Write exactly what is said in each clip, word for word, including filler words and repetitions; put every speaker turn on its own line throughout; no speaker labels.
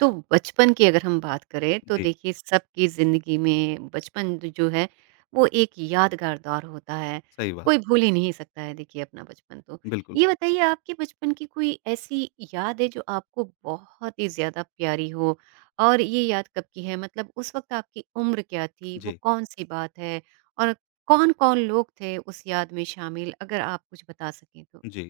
तो बचपन की अगर हम बात करें तो
जी,
देखिए सबकी ज़िंदगी में बचपन द जो है वो एक यादगार दौर होता है।
सही बात।
कोई भूल ही नहीं सकता है देखिए अपना बचपन तो।
बिल्कुल,
ये बताइए आपके बचपन की कोई ऐसी याद है जो आपको बहुत ही ज़्यादा प्यारी हो? और ये याद कब की है? मतलब उस वक़्त आपकी उम्र क्या थी? वो
जी।
कौन-सी बात है? और कौन-कौन लोग थे उस याद में शामिल? अगर आप कुछ बता सकें तो।
जी,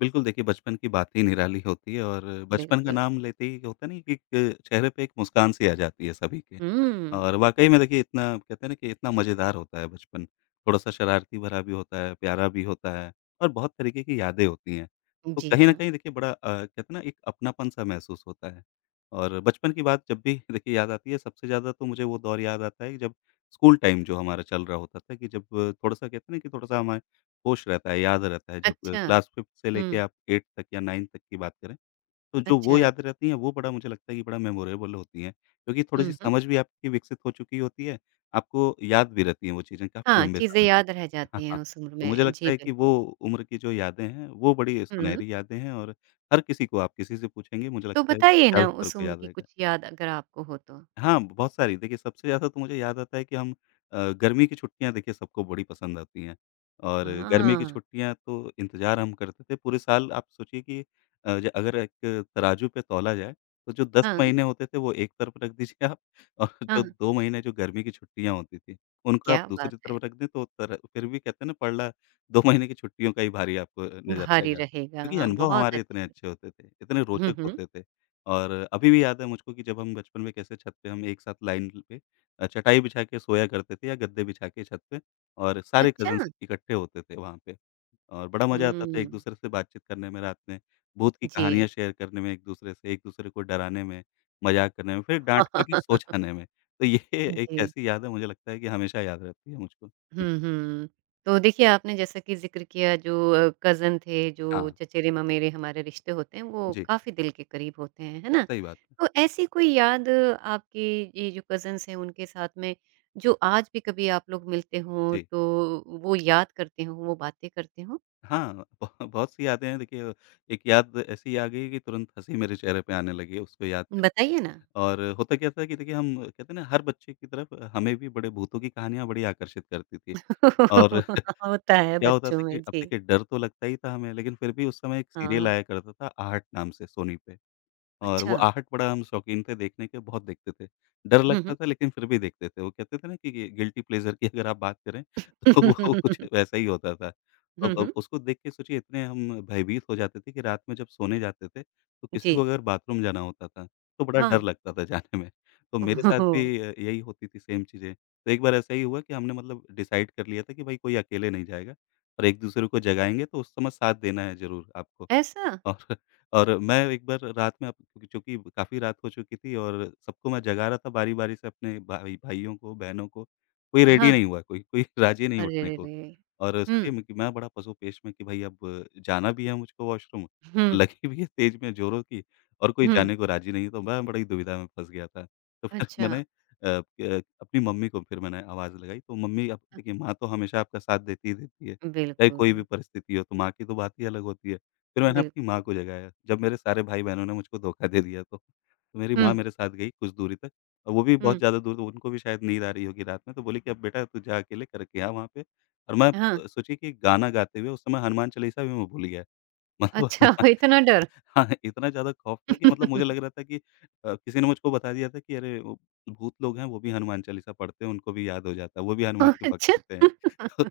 बिल्कुल देखिए बचपन की बात ही निराली होती है और बचपन का
बिल्कुल।
नाम लेते ही होता नहीं कि एक चेहरे पे एक मुस्कान सी आ जाती है सभी के।
हुँ।
और वाक़ई में देखिए इतना कहते हैं ना कि इतना मज़ेदार होता है बचपन, थोड़ा-सा शरारती भरा भी होता है, प्यारा भी होता है और बहुत तरीके की यादें होती हैं। तो
जी
कहीं न
हाँ।
कहीं देखिए बड़ा अ, कहते हैं ना एक अपनापन-सा महसूस होता है। और बचपन की बात जब भी देखिए याद आती है सबसे ज़्यादा तो मुझे वो दौर याद आता है जब स्कूल टाइम जो हमारा चल रहा होता था कि जब थोड़ा-सा कहते हैं ना कि थोड़ा-सा हमारे होश रहता है, याद रहता है जब
अच्छा।
क्लास फ़िफ़्थ से लेके
हुँ।
आप एटथ तक या नाइंथ तक की बात करें, तो जो वो
अच्छा।
याद रहती हैं, वो बड़ा मुझे लगता है कि बड़ा मेमोरेबल होती हैं, क्योंकि थोड़ी-सी
हुँ, हुँ।
समझ भी आपकी विकसित हो चुकी होती है, आपको याद भी रहती हैं वो चीज़ें काफ़ी
हाँ,
लंबे
चीज़ें
समय तक।
याद रह
हाँ,
जाती हैं
हाँ।
उस उम्र
तो मुझे
में।
लगता
जी,
है कि वो
बिल्कुल।
उम्र की जो यादें हैं, वो बड़ी
हुँ,
सुनहरी यादें हैं और हर किसी को आप किसी से पूछेंगे, मुझे
तो
लगता है कि
बताइए ना
ज़्यादातर
उस
को
उम्र
याद
की
रहेगा।
कुछ याद अगर आपको हो तो?
हाँ, बहुत सारी। देखिए, सबसे ज़्यादा तो मुझे याद आता है कि हम अ, गर्मी की छुट्टियाँ देखिए सबको बड़ी पसंद आती हैं और गर्मी की
हाँ,
छुट्टियाँ तो इंतज़ार हम करते थे पूरे साल। आप सोचिए कि अ, ज अगर एक तराजू पे तौला जाए, तो जो दस
हाँ,
महीने होते थे वो एक तरफ रख दीजिए आप और जो
हाँ।
दो महीने जो गर्मी की छुट्टियाँ होती थी, उनको आप
क्या बात
दूसरी
है!
तरफ रख दें तो तर फिर भी कहते हैं ना पड़ला दो महीने की छुट्टियों का ही भारी आपको नज़र
भारी
आएगा। क्योंकि
रहेगा,
अनुभव
बहुत
हमारे इतने
अच्छे।
अच्छे होते थे, इतने
हुँ,
रोचक
हुँ।
होते थे। और अभी भी याद है मुझको कि जब हम बचपन में कैसे छत पे हम एक साथ लाइन ल पे अ, चटाई बिछा के सोया करते थे या गद्दे बिछा के छत पे और सारे कज़िन्स
अच्छा!
इकट्ठे होते थे वहाँ पे। और बड़ा मज़ा आता था
हुँ,
एक-दूसरे से बातचीत करने में रात में, भूत की
जी।
कहानियाँ शेयर करने में एक-दूसरे से, एक-दूसरे को डराने में, मज़ाक करने में, फिर डाँट खा के सो जाने में। तो ये एक
जी।
ऐसी याद है मुझे लगता है कि हमेशा याद रहती है मुझको। जी।
हुँ, हुँ। तो देखिए, आपने जैसा कि ज़िक्र किया जो अ, कज़न थे, जो
हाँ।
चचेरे-ममेरे हमारे रिश्ते होते हैं, वो
जी,
काफ़ी दिल के करीब होते हैं, है ना?
सही बात है।
तो ऐसी कोई याद अ, आपकी ये जो कज़न्स हैं, उनके साथ में जो आज भी कभी आप लोग मिलते हों,
जी।
तो वो याद करते हों, वो बातें करते हों?
हाँ, बहु बहुत सी यादें हैं देखिए, एक याद ऐसी आ गई कि तुरंत हँसी मेरे चेहरे पे आने लगी उसको याद करके।
बताइए ना।
और होता क्या था कि देखिए हम कहते हैं ना हर बच्चे की तरफ हमें भी बड़े भूतों की कहानियाँ बड़ी आकर्षित करती थी। और
होता है
क्या होता
बच्चों
था कि
में,
अब
जी।
देखिए डर तो लगता ही था हमें लेकिन फिर भी उस समय एक सीरियल
हाँ।
आया करता था आहट नाम से सोनी पे। और
अच्छा।
वो आहट बड़ा हम शौकीन थे देखने के, बहुत देखते थे। डर
हुँ,
लगता
हुँ।
था लेकिन फिर भी देखते थे। वो कहते थे ना कि गिल्टी प्लेज़र की अगर आप बात करें तो वो कुछ वैसा ही होता था।
हुँ,
अब
हुँ।
अब उसको देख के सोचिए इतने हम भयभीत हो जाते थे कि रात में जब सोने जाते थे तो किसी को
जी।
अगर बाथरूम जाना होता था तो बड़ा
हाँ।
डर लगता था जाने में। तो मेरे
ओह
साथ
हो!
भी अ, यही होती थी सेम चीज़ें। तो एक बार ऐसा ही हुआ कि हमने मतलब डिसाइड कर लिया था कि भाई कोई अकेले नहीं जाएगा और एक-दूसरे को जगाएँगे तो उस समय साथ देना है ज़रूर आपको।
ऐसा?
और और मैं एक बार रात में अप चूँकि काफ़ी रात हो चुकी थी और सबको मैं जगा रहा था बारी-बारी से अपने भाई भाइयों को, बहनों को, कोई रेडी
हाँ।
नहीं हुआ, कोई कोई राज़ी नहीं
अरे
उठने
रे
को।
रे!
और
हुँ,
सोचिए मैं कि मैं बड़ा पसोपेश में कि भाई अब जाना भी है मुझको वॉशरूम,
हुँ,
लगी भी है तेज़ में ज़ोरों की और कोई
हुँ,
जाने को राज़ी नहीं है, तो मैं बड़ी दुविधा में फँस गया था। तो फिर
अच्छा।
मैंने अ, क अपनी मम्मी को फिर मैंने आवाज़ लगाई, तो मम्मी अब
अ,
देखिए माँ तो हमेशा आपका साथ देती ही देती है, चाहे कोई भी
बिल्कुल,
परिस्थिति हो, तो माँ की तो बात ही अलग होती है। फिर मैंने अपनी
बिल्कुल।
माँ को जगाया, जब मेरे सारे भाई-बहनों ने मुझको धोखा दे दिया तो। तो मेरी माँ
हुँ,
मेरे साथ गई कुछ दूरी तक और वो भी बहुत
हुँ,
ज़्यादा दूर तो उनको भी शायद नींद आ रही होगी रात में, तो बोली कि, "अब बेटा तू जा अकेले करके आ वहाँ पे।" और मैं
हाँ,
अ, सोचिए कि गाना गाते हुए उस समय हनुमान चालीसा भी मैं भूल गया। मतलब
अच्छा
हनुमान
इतना डर?
हाँ, इतना ज़्यादा खौफ़ था कि मतलब मुझे लग रहा था कि अ, किसी ने मुझको बता दिया था कि अरे, वो भूत लोग हैं वो भी हनुमान चालीसा पढ़ते हैं, उनको भी याद हो जाता है, वो भी हनुमान के भक्त
अच्छा,
होते हैं। तो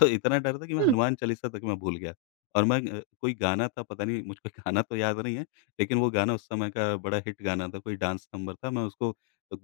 तो इतना डर था कि मैं
हुँ,
हनुमान चालीसा तक मैं भूल गया और मैं अ, कोई गाना था पता नहीं मुझको गाना तो याद नहीं है, लेकिन वो गाना उस समय का बड़ा हिट गाना था, कोई डांस नंबर था, मैं उसको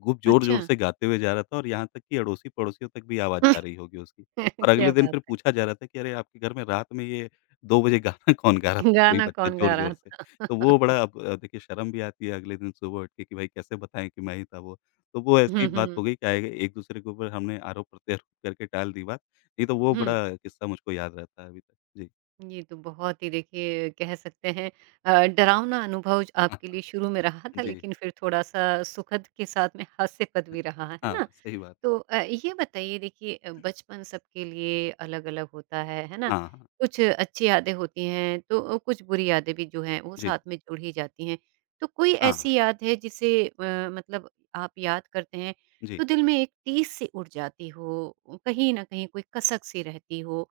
खूब
अच्छा।
जोर-जोर से गाते हुए जा रहा था और यहाँ तक कि अड़ोसी-पड़ोसियों तक भी आवाज़ जा रही होगी उसकी। और
क्या
अगले दिन
बात
फिर
है!
पूछा जा रहा था कि अरे! आपके घर में रात में ये दो बजे गाना कौन गा रहा था कोई
गाना
बच्चा
कौन गा रहा
जोर-जोर से?
था?
तो वो बड़ा अब अ, देखिए शर्म भी आती है अगले दिन सुबह उठ के कि भाई कैसे बताएँ कि मैं ही था वो? तो वो ऐसी
हुँ,
ही बात हो
हुँ,
गई कि आए एक-दूसरे के ऊपर हमने आरोप-प्रत्यारोप करके टाल दी बात, नहीं तो वो
हुँ।
बड़ा किस्सा मुझको याद रहता है अभी तक। जी।
ये तो बहुत ही देखिए कह सकते हैं अ, डरावना अनुभव ज- आपके लिए शुरू में रहा था
जी।
लेकिन फिर थोड़ा-सा सुखद के साथ में हास्यपद भी रहा, है
हाँ,
ना?
सही बात।
तो अ, ये बताइए देखिए अ, बचपन सबके लिए अलग-अलग होता है, है ना?
हाँ, हाँ।
कुछ अच्छी यादें होती हैं तो अ, कुछ बुरी यादें भी जो हैं वो
जी।
साथ में जुड़ ही जाती हैं। तो कोई
हाँ, हाँ।
ऐसी याद है जिसे अ, मतलब आप याद करते हैं
जी,
तो दिल में एक टीस सी उड़ जाती हो, कहीं न कहीं कोई कसक सी रहती हो,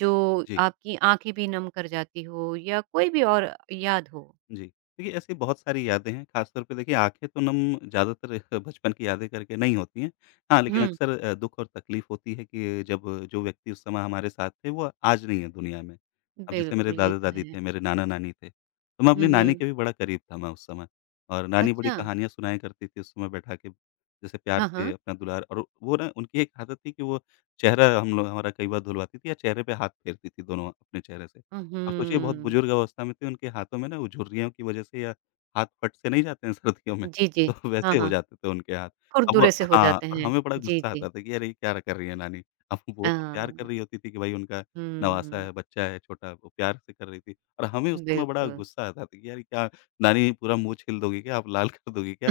जो
जी,
आपकी आँखें भी नम कर जाती हो या कोई भी और याद हो?
जी। देखिए, ऐसी बहुत सारी यादें हैं, ख़ासतौर पे देखिए आँखें तो नम ज़्यादातर बचपन की यादें करके नहीं होती हैं। हाँ, लेकिन
हुँ,
अक्सर अ, दुःख और तकलीफ़ होती है कि जब जो व्यक्ति उस समय हमारे साथ थे, वो आज नहीं है दुनिया में। अब जैसे
बिल्कुल
मेरे
ये तो
दादा-दादी
है।
थे, मेरे नाना-नानी थे, तो मैं
हुँ,
अपनी नानी
हुँ।
के भी बड़ा करीब था मैं उस समय और नानी बड़ी
अच्छा।
कहानियाँ सुनाया करती थी उस समय बैठा के, जैसे प्यार
हाँ,
से
हाँ।
अपना दुलार और वो ना उनकी एक आदत थी कि वो चेहरा हम लोग हमारा कई बार धुलवाती थी या चेहरे पे हाथ फेरती थी दोनों अपने चेहरे से। अब सोचिए बहुत
उहुँ।
बुजुर्ग अवस्था में थे, उनके हाथों में ना वो झुर्रियों की वजह से या हाथ फट से नहीं जाते हैं सर्दियों में,
जी, जी।
तो
हाँ,
वैसे हो
हाँ।
जाते थे उनके हाथ। अब
खुरदुरे
वो-
से हो
हाँ,
जाते
और
हैं।
हमें बड़ा
जी,
गुस्सा
जी।
आता था कि अरे ये क्या कर रही है नानी? अब वो तो प्यार कर
हाँ।
रही होती थी कि भाई उनका नवासा
हुँ,
है, बच्चा है छोटा, वो प्यार से कर रही थी और हमें उस समय बड़ा
बिल्कुल।
गुस्सा आता था कि यार ये क्या नानी पूरा मुँह छील दोगी क्या आप? लाल कर दोगी क्या?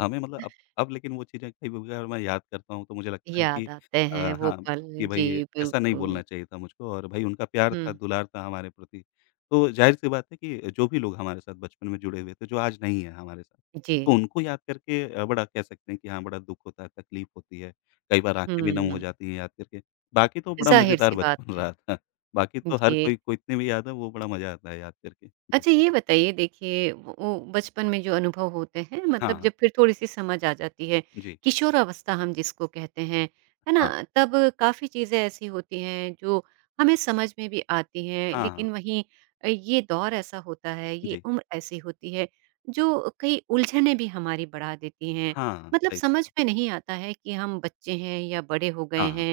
हमें मतलब अब अब लेकिन वो चीज़ें कई बार मैं याद करता हूँ तो मुझे लगता है कि
याद आते
अ,
हैं वो
हाँ,
पल।
कि
जी,
भई ऐसा नहीं
बिल्कुल।
बोलना चाहिए था मुझको और भई उनका प्यार था,
हुँ,
दुलार था हमारे प्रति। तो ज़ाहिर-सी बात है कि जो भी लोग हमारे साथ बचपन में जुड़े हुए थे, जो आज नहीं है हमारे साथ,
जी।
तो उनको याद करके अ, बड़ा कह सकते हैं कि हाँ, बड़ा दुःख होता है, तकलीफ़ होती है। कई बार आँखें भी नम हो
हुँ,
जाती हैं याद करके। बाकी तो बड़ा
ज़ाहिर-सी
मज़ेदार
बात
बचपन
है।
रहा था। बाकी तो हर
जी।
कोई को इतनी भी याद है, वो बड़ा मज़ा आता है याद करके। जी।
अच्छा ये बताइए देखिए वो वो बचपन में जो अनुभव होते हैं
हाँ,
मतलब
हाँ।
जब फिर थोड़ी-सी समझ आ जाती है,
जी।
किशोरावस्था हम जिसको कहते हैं, है
हाँ।
ना? तब काफ़ी चीज़ें ऐसी होती हैं जो हमें समझ में भी आती हैं,
हाँ, हाँ।
लेकिन वहीं अ, ये दौर ऐसा होता है, ये
जी।
उम्र ऐसी होती है जो कई उलझनें भी हमारी बढ़ा देती हैं।
हाँ,
मतलब
सही बात।
समझ में नहीं आता है कि हम बच्चे हैं या बड़े हो
हाँ,
गए
हाँ।
हैं,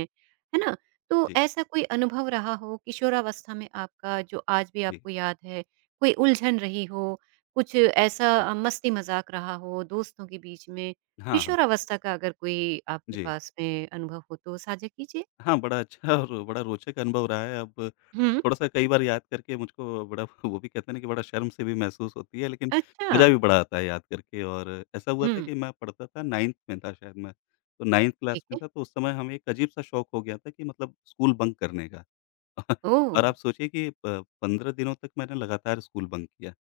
है ना? तो
जी,
ऐसा कोई अनुभव रहा हो किशोरावस्था में आपका जो आज भी
जी,
आपको याद है? कोई उलझन रही हो, कुछ ऐसा
जी।
अ, मस्ती मज़ाक रहा हो दोस्तों के बीच में,
हाँ, हाँ।
किशोरावस्था का अगर कोई आपके
जी।
पास में अनुभव हो तो साझा कीजिए?
हाँ, बड़ा अच्छा और बड़ा रोचक अनुभव रहा है। अब
हुँ।
थोड़ा-सा कई बार याद करके मुझको बड़ा वो भी कहते हैं ना कि बड़ा शर्म सी भी महसूस होती है, लेकिन
अच्छा।
मज़ा भी बड़ा आता है याद करके। और ऐसा हुआ था
हुँ,
कि मैं पढ़ता था नाइंथ में था शायद मैं। तो नाइंथ
ठीक
क्लास में
है।
था तो उस समय हमें एक अजीब-सा शौक हो गया था कि मतलब स्कूल बंक करने का।
ओह!
और आप सोचिए कि प पंद्रह दिनों तक मैंने लगातार स्कूल बंक किया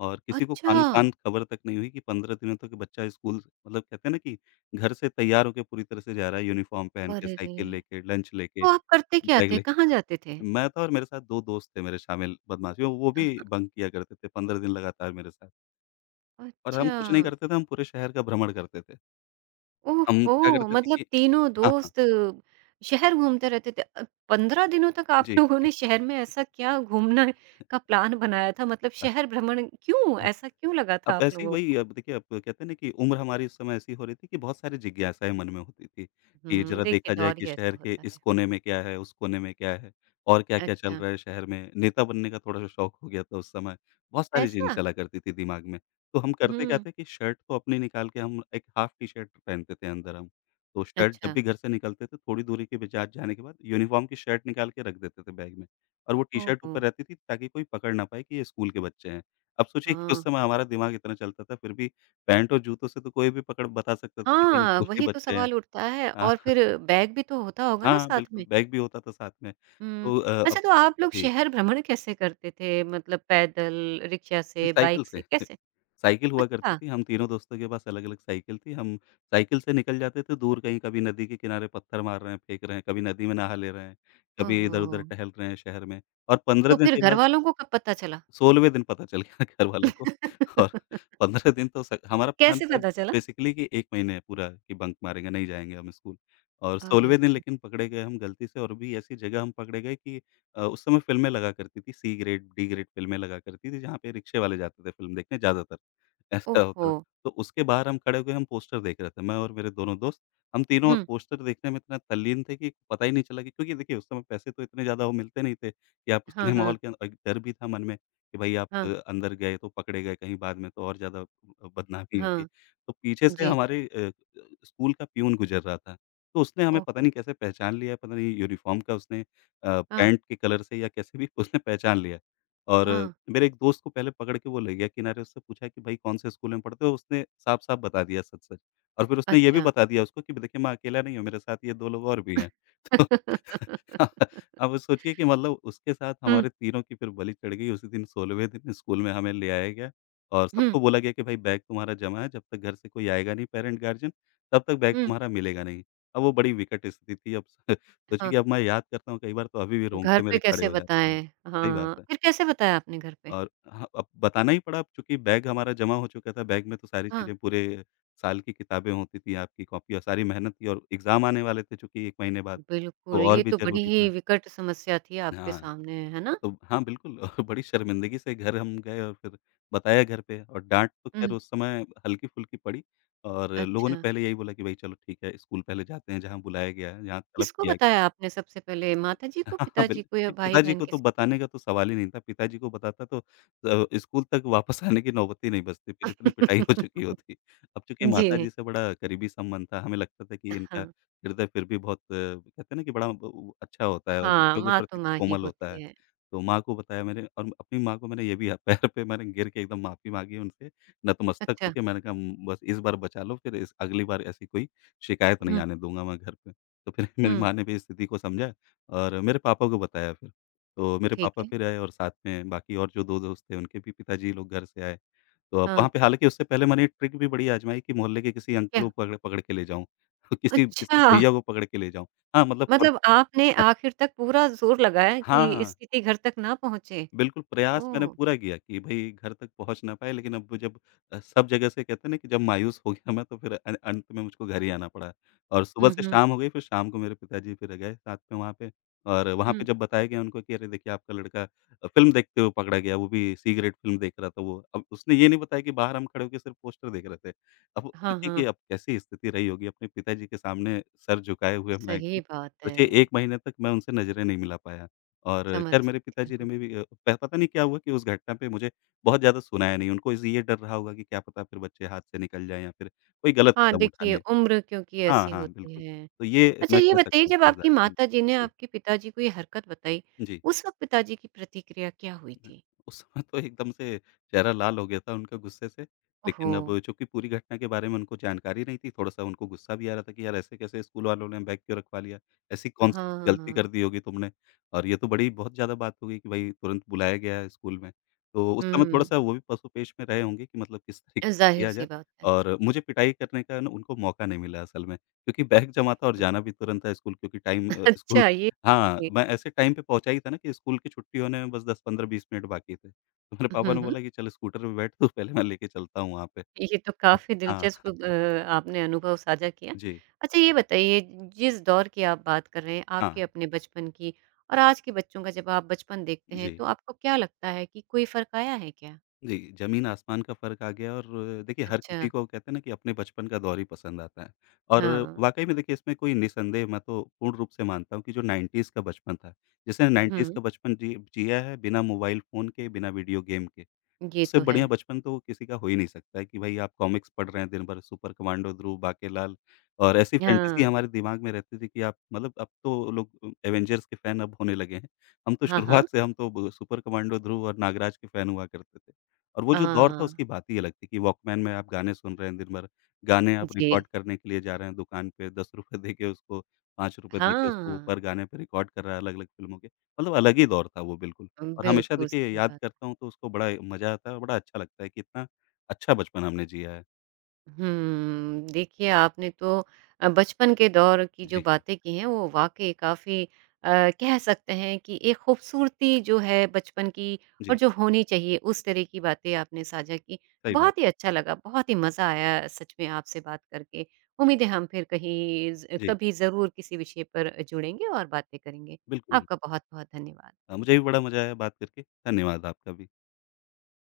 और किसी को
अच्छा।
कानो-कान खबर तक नहीं हुई कि पंद्रह दिनों तक बच्चा स्कूल मतलब कहते हैं ना कि घर से तैयार होके पूरी तरह से जा रहा है यूनिफ़ॉर्म पहन के,
अरे रे!
साइकिल लेके, लंच लेके,
तो आप करते क्या
बैग
थे? कहाँ
लेके।
जाते थे?
मैं था और मेरे साथ दो दोस्त थे मेरे शामिल बदमाशियों, वो
अ,
भी
हाँ।
बंक किया करते थे पंद्रह दिन लगातार मेरे साथ। और हम कुछ नहीं
अच्छा।
करते थे, हम पूरे शहर का भ्रमण करते थे। हम
ओहो!
क्या करते थे
मतलब
कि
तीनों
हाँ, हाँ।
दोस्त शहर घूमते रहते थे। अ, पंद्रह दिनों तक आप
जी।
लोगों
जी,
ने शहर में ऐसा क्या घूमना का प्लान बनाया था? मतलब
हाँ,
शहर भ्रमण क्यों? ऐसा क्यों लगा था
अब
आप
ऐसे ही
लोगों
वही।
को?
अब देखिए, अब कहते हैं ना कि उम्र हमारी उस समय ऐसी हो रही थी कि बहुत सारी जिज्ञासाएँ मन में होती थी, कि
हुँ,
ज़रा
देखिए
देखा जाए
दौर ही
कि शहर
ऐसा
के
होता
इस
है।
कोने में क्या है, उस कोने में क्या है और क्या-क्या चल
अच्छा,
रहा है शहर में। नेता बनने का थोड़ा-सा शौक हो गया था उस समय, बहुत सारी चीज़ें
ऐसा?
चला करती थी दिमाग में। तो हम करते क्या
हुँ,
थे कि शर्ट तो अपनी निकाल के हम एक हाफ टी शर्ट पहनते थे अंदर हम। तो शर्ट जब
अच्छा।
भी घर से निकलते थे, थोड़ी दूरी के बजाज जाने के बाद यूनिफ़ॉर्म की शर्ट निकाल के रख देते थे बैग में, और वो टी शर्ट
ओहो!
ऊपर रहती थी ताकि कोई पकड़ ना पाए कि ये स्कूल के बच्चे हैं। अब सोचिए कि
हाँ।
उस समय हमारा दिमाग इतना चलता था, फिर भी पैंट और जूतों से तो कोई भी पकड़ बता सकता था कि भाई
हाँ,
स्कूल के
वही तो
बच्चे हैं।
सवाल उठता है और
अ,
फिर बैग भी तो होता होगा ना
हाँ,
साथ में?
बिल्कुल बैग भी होता था साथ में।
हुँ।
तो अ,
अच्छा
अब
तो आप लोग
जी,
शहर भ्रमण कैसे करते थे? मतलब पैदल, रिक्शा
नहीं,
से,
साइकिल
बाइक से,
से।
कैसे?
साइकिल हुआ करती
अच्छा।
थी, हम तीनों दोस्तों के पास अलग-अलग साइकिल थी। हम साइकिल से निकल जाते थे दूर कहीं, कभी नदी के किनारे पत्थर मार रहे हैं, फेंक रहे हैं, कभी नदी में नहा ले रहे हैं, कभी
ओहो!
इधर-उधर टहल रहे हैं शहर में। और पंद्रह
तो
दिन
फिर
के बाद
घरवालों को कब पता चला?
सोलहवें दिन पता चल गया घरवालों को। और पंद्रह दिन तो स हमारा प्लान
कैसे
था
पता चला?
बेसिकली कि एक महीने है पूरा कि बंक मारेंगे, नहीं जाएँगे हम स्कूल। और
अरे
16वें
रे
दिन
रे!
लेकिन पकड़े गए हम गलती से, और भी ऐसी जगह हम पकड़े गए कि अ, उस समय फ़िल्में लगा करती थी, सी ग्रेड, डी ग्रेड फ़िल्में लगा करती थी, जहाँ पे रिक्शे वाले जाते थे फ़िल्म देखने ज़्यादातर। ऐसा
ओहो!
होता था। तो उसके बाहर हम खड़े हो गए, हम पोस्टर देख रहे थे, मैं और मेरे दोनों दोस्त। हम तीनों
हुँ।
पोस्टर देखने में इतना तल्लीन थे कि पता ही नहीं चला कि, क्योंकि देखिए, उस समय पैसे तो इतने ज़्यादा वो मिलते नहीं थे कि आप
हाँ,
सिनेमा
हाँ,
हॉल के अंदर, और डर भी था मन में कि भाई आप
हाँ,
अंदर गए तो पकड़े गए कहीं बाद में, तो और ज़्यादा अ, बदनामी होगी।
हाँ।
तो पीछे से
जी।
हमारे अ अ, स्कूल का पियून गुज़र रहा था, तो उसने हमें पता
ओहो!
नहीं कैसे पहचान लिया, पता नहीं यूनिफ़ॉर्म का उसने अ,
हाँ,
पैंट के कलर से, या कैसे भी उसने पहचान लिया। और
हाँ।
मेरे एक दोस्त को पहले पकड़ के वो ले गया किनारे, उससे पूछा कि भाई कौन से स्कूल में पढ़ते हो? उसने साफ-साफ बता दिया सच-सच, और फिर उसने ये भी
अच्छा।
बता दिया उसको कि देखिए मैं अकेला नहीं हूँ, मेरे साथ ये दो लोग और भी हैं। तो अब वो सोचिए कि मतलब उसके साथ
हुँ,
हमारे तीनों की फिर बलि चढ़ गई। उसी दिन सोलहवें दिन स्कूल में हमें ले आया गया, और
हुँ,
सबको बोला गया कि भाई बैग तुम्हारा जमा है, जब तक घर से कोई आएगा नहीं पेरेंट गार्जियन, तब तक बैग
हुँ।
तुम्हारा मिलेगा नहीं। अब वो बड़ी विकट स्थिति थी अब। सोचिए
हाँ,
कि अब मैं याद करता हूँ कई बार तो अभी भी
घर
रोंगटे
पे
मेरे खड़े
कैसे
हो जाते हैं।
बताएँ?
सही बात
हाँ,
है।
फिर कैसे बताया आपने घर पे?
और हाँ, अब बताना ही पड़ा अब, चूँकि बैग हमारा जमा हो चुका था, बैग में तो सारी
हाँ,
चीज़ें, पूरे साल की किताबें होती थी, आपकी कॉपी और सारी मेहनत थी, और एग्ज़ाम आने वाले थे चूँकि एक महीने बाद,
बिल्कुल,
तो और
ये
भी
तो बड़ी
ज़रूरी
ही
था।
विकट समस्या थी आपके
हाँ,
सामने, है ना?
तो हाँ, बिल्कुल। और बड़ी शर्मिंदगी से घर हम गए, और फिर बताया घर पे, और डाँट तो ख़ैर
हुँ,
उस समय हल्की-फुल्की पड़ी, और लोगों ने
अच्छा।
पहले यही बोला कि भई चलो ठीक है, स्कूल पहले जाते हैं जहाँ बुलाया गया है, जहाँ तलब
किसको
किया।
बताया आपने सबसे पहले माताजी को,
हाँ, हाँ, बिल
पिताजी को या
नहीं, पिताजी को
भाई-बहन
तो
किस
बताने का तो सवाल ही नहीं था। पिताजी को बताता तो अ, स्कूल तक वापस आने की नौबत ही नहीं बचती, फिर इतनी पिटाई हो चुकी होती। अब चूँकि
जी।
माताजी से बड़ा करीबी संबंध था, हमें लगता था कि
हाँ,
इनका हृदय फिर भी बहुत अ, कहते हैं ना कि बड़ा ब अच्छा होता है, और
हाँ,
बच्चों के
माँ तो
प्रति तो
माँ ही
कोमल होता
होती
है।
है।
तो माँ को बताया मैंने, और अपनी माँ को मैंने ये भी पैर पे मैंने गिर के एकदम माफ़ी माँगी उनसे, नतमस्तक
अच्छा,
होके मैंने कहा, उम, बस इस बार बचा लो, फिर इस अगली बार ऐसी कोई शिकायत नहीं
हुँ,
आने दूँगा मैं घर पे। तो फिर मेरी
हुँ,
माँ ने भी इस स्थिति को समझा, और मेरे पापा को बताया फिर। तो मेरे
ठीक
पापा
है,
फिर आए, और साथ में बाकी और जो दो दोस्त थे उनके भी पिताजी लोग घर से आए। तो अब
हाँ,
वहाँ पे, हालाँकि उससे पहले मैंने एक ट्रिक भी बड़ी आज़माई कि मोहल्ले के किसी अंकल को
क्या?
पकड़ पकड़ के ले जाऊँ, किसी किसी
अच्छा,
भैया को पकड़ के ले जाऊँ। हाँ, मतलब पर
मतलब आपने आखिर तक पूरा ज़ोर लगाया
हाँ, हाँ।
कि
हाँ।
स्थिति घर तक ना पहुँचे।
बिल्कुल, प्रयास मैंने
ओह!
पूरा किया कि भई घर तक पहुँच ना पाए, लेकिन अब वो जब अ, सब जगह से, कहते हैं ना कि जब मायूस हो गया मैं, तो फिर अ, अंत में मुझको घर ही आना पड़ा। और सुबह
हुँ,
से
हुँ,
शाम हो गई, फिर शाम को मेरे पिताजी फिर गए साथ में वहाँ पे, और वहाँ पे
हुँ,
जब बताया गया उनको कि अरे देखिए आपका लड़का अ, फ़िल्म देखते हुए पकड़ा गया, वो भी सिगरेट फ़िल्म देख रहा था वो। अब उसने ये नहीं बताया कि बाहर हम खड़े होके सिर्फ़ पोस्टर देख रहे थे। अब
हाँ,
सोचिए कि
हाँ,
अब कैसी स्थिति रही होगी अपने पिताजी के सामने। सर झुकाए हुए मैं,
सही
एकदम
बात
सोचिए,
है,
एक महीने तक मैं उनसे नज़रें नहीं मिला पाया। और
समझ
ख़ैर मेरे
सकती
पिताजी
हूँ।
ने भी अ, प पता नहीं क्या हुआ कि उस घटना पे मुझे बहुत ज़्यादा सुनाया नहीं। उनको इस ये डर रहा होगा कि क्या पता फिर बच्चे हाथ से निकल जाएँ, या फिर कोई गलत
हाँ,
कदम उठा
देखिए
लें।
उम्र क्योंकि
हाँ,
ऐसी
हाँ,
होती
बिल्कुल।
है।
तो ये
अच्छा
मैं
ये
कह
बताइए
सकता हूँ
जब आपकी
समझदारी थी।
माताजी ने
जी।
आपके पिताजी को ये हरकत बताई,
जी।
उस वक़्त पिताजी की प्रतिक्रिया क्या हुई
हुँ,
थी?
उस समय तो एकदम से चेहरा लाल हो गया था उनका गुस्से से,
ओह हो!
लेकिन अब चूँकि पूरी घटना के बारे में उनको जानकारी नहीं थी, थोड़ा-सा उनको गुस्सा भी आ रहा था कि यार ऐसे कैसे, स्कूल वालों ने बैग क्यों रखवा लिया? ऐसी कौन-सी गलती कर
हाँ,
दी होगी तुमने? और ये तो बड़ी बहुत ज़्यादा बात हो गई कि भई तुरंत बुलाया गया है स्कूल में। तो उस समय
हुँ।
थोड़ा-सा वो भी पसोपेश में रहे होंगे कि मतलब किस तरीके से किया
ज़ाहिर-सी
जाए,
बात है।
और मुझे पिटाई करने का ना उनको मौका नहीं मिला असल में, क्योंकि बैग जमा था और जाना भी तुरंत था स्कूल, क्योंकि टाइम अ, स्कूल,
अच्छा ये
हाँ,
ये
मैं ऐसे टाइम पे पहुँचा ही था ना कि स्कूल की छुट्टी होने में बस दस पंद्रह-बीस मिनट बाकी थे। तो मेरे पापा
हुँ,
ने
हुँ।
बोला कि चल स्कूटर पे बैठ तू पहले, मैं लेके चलता हूँ वहाँ पे।
ये तो काफ़ी
हाँ,
दिलचस्प अ, आपने अनुभव साझा किया।
जी,
अच्छा ये बताइए जिस दौर की आप बात कर रहे हैं,
हाँ,
आपके अपने बचपन की और आज के बच्चों का जब आप बचपन देखते हैं,
जी,
तो आपको क्या लगता है कि कोई फ़र्क आया है क्या?
जी, ज़मीन आसमान का फ़र्क आ गया। और देखिए हर
अच्छा,
किसी को कहते हैं ना कि अपने बचपन का दौर ही पसंद आता है। और
हाँ।
वाक़ई में देखिए, इसमें कोई निसंदेह, मैं तो पूर्ण रूप से मानता हूँ कि जो नाइंटीज़ का बचपन था, जिसने नाइंटीज़
हुँ,
का बचपन जी जिया है बिना मोबाइल फ़ोन के, बिना वीडियो गेम के,
ये
उससे
तो है।
बढ़िया बचपन तो किसी का हो ही नहीं सकता है कि भाई आप कॉमिक्स पढ़ रहे हैं दिन भर, सुपर कमांडो, ध्रुव, बाकेलाल, और ऐसी फैंटेसी
हाँ।
हमारे दिमाग में रहती थी कि आप, मतलब अब तो लोग अ, एवेंजर्स के फ़ैन अब होने लगे हैं। हम तो
हाँ, हाँ।
शुरुआत से, हम तो ब सुपर कमांडो, ध्रुव और नागराज के फ़ैन हुआ करते थे। और वो जो दौर था
हाँ,
उसकी बात ही अलग थी कि वॉकमैन में आप गाने सुन रहे हैं दिन भर, गाने आप
जी।
रिकॉर्ड करने के लिए जा रहे हैं दुकान पे, ₹दस रुपए दे के उसको, ₹पाँच रुपए दे के उसको,
हाँ,
ऊपर गाने पे रिकॉर्ड कर रहा है अलग-अलग फ़िल्मों के, मतलब अलग ही दौर था वो बिल्कुल। और हमेशा
बिल्कुल
देखिए
सही
याद
बात।
करता हूँ तो उसको बड़ा मज़ा आता है, और बड़ा अच्छा लगता है कि इतना अच्छा बचपन हमने जिया है।
हम्म, देखिए आपने तो अ, बचपन के दौर की जो
जी,
बातें की हैं वो वाक़ई काफ़ी अ, कह सकते हैं कि एक खूबसूरती जो है बचपन की और
जी,
जो होनी चाहिए उस तरह की बातें आपने साझा की।
सही बात है।
बहुत ही अच्छा लगा, बहुत ही मज़ा आया सच में आपसे बात करके। उम्मीद है हम फिर कहीं ज़
जी,
कभी ज़रूर किसी विषय पर जुड़ेंगे और बातें करेंगे।
बिल्कुल।
आपका बहुत-बहुत धन्यवाद।
अ, मुझे भी बड़ा मज़ा आया बात करके। धन्यवाद आपका भी।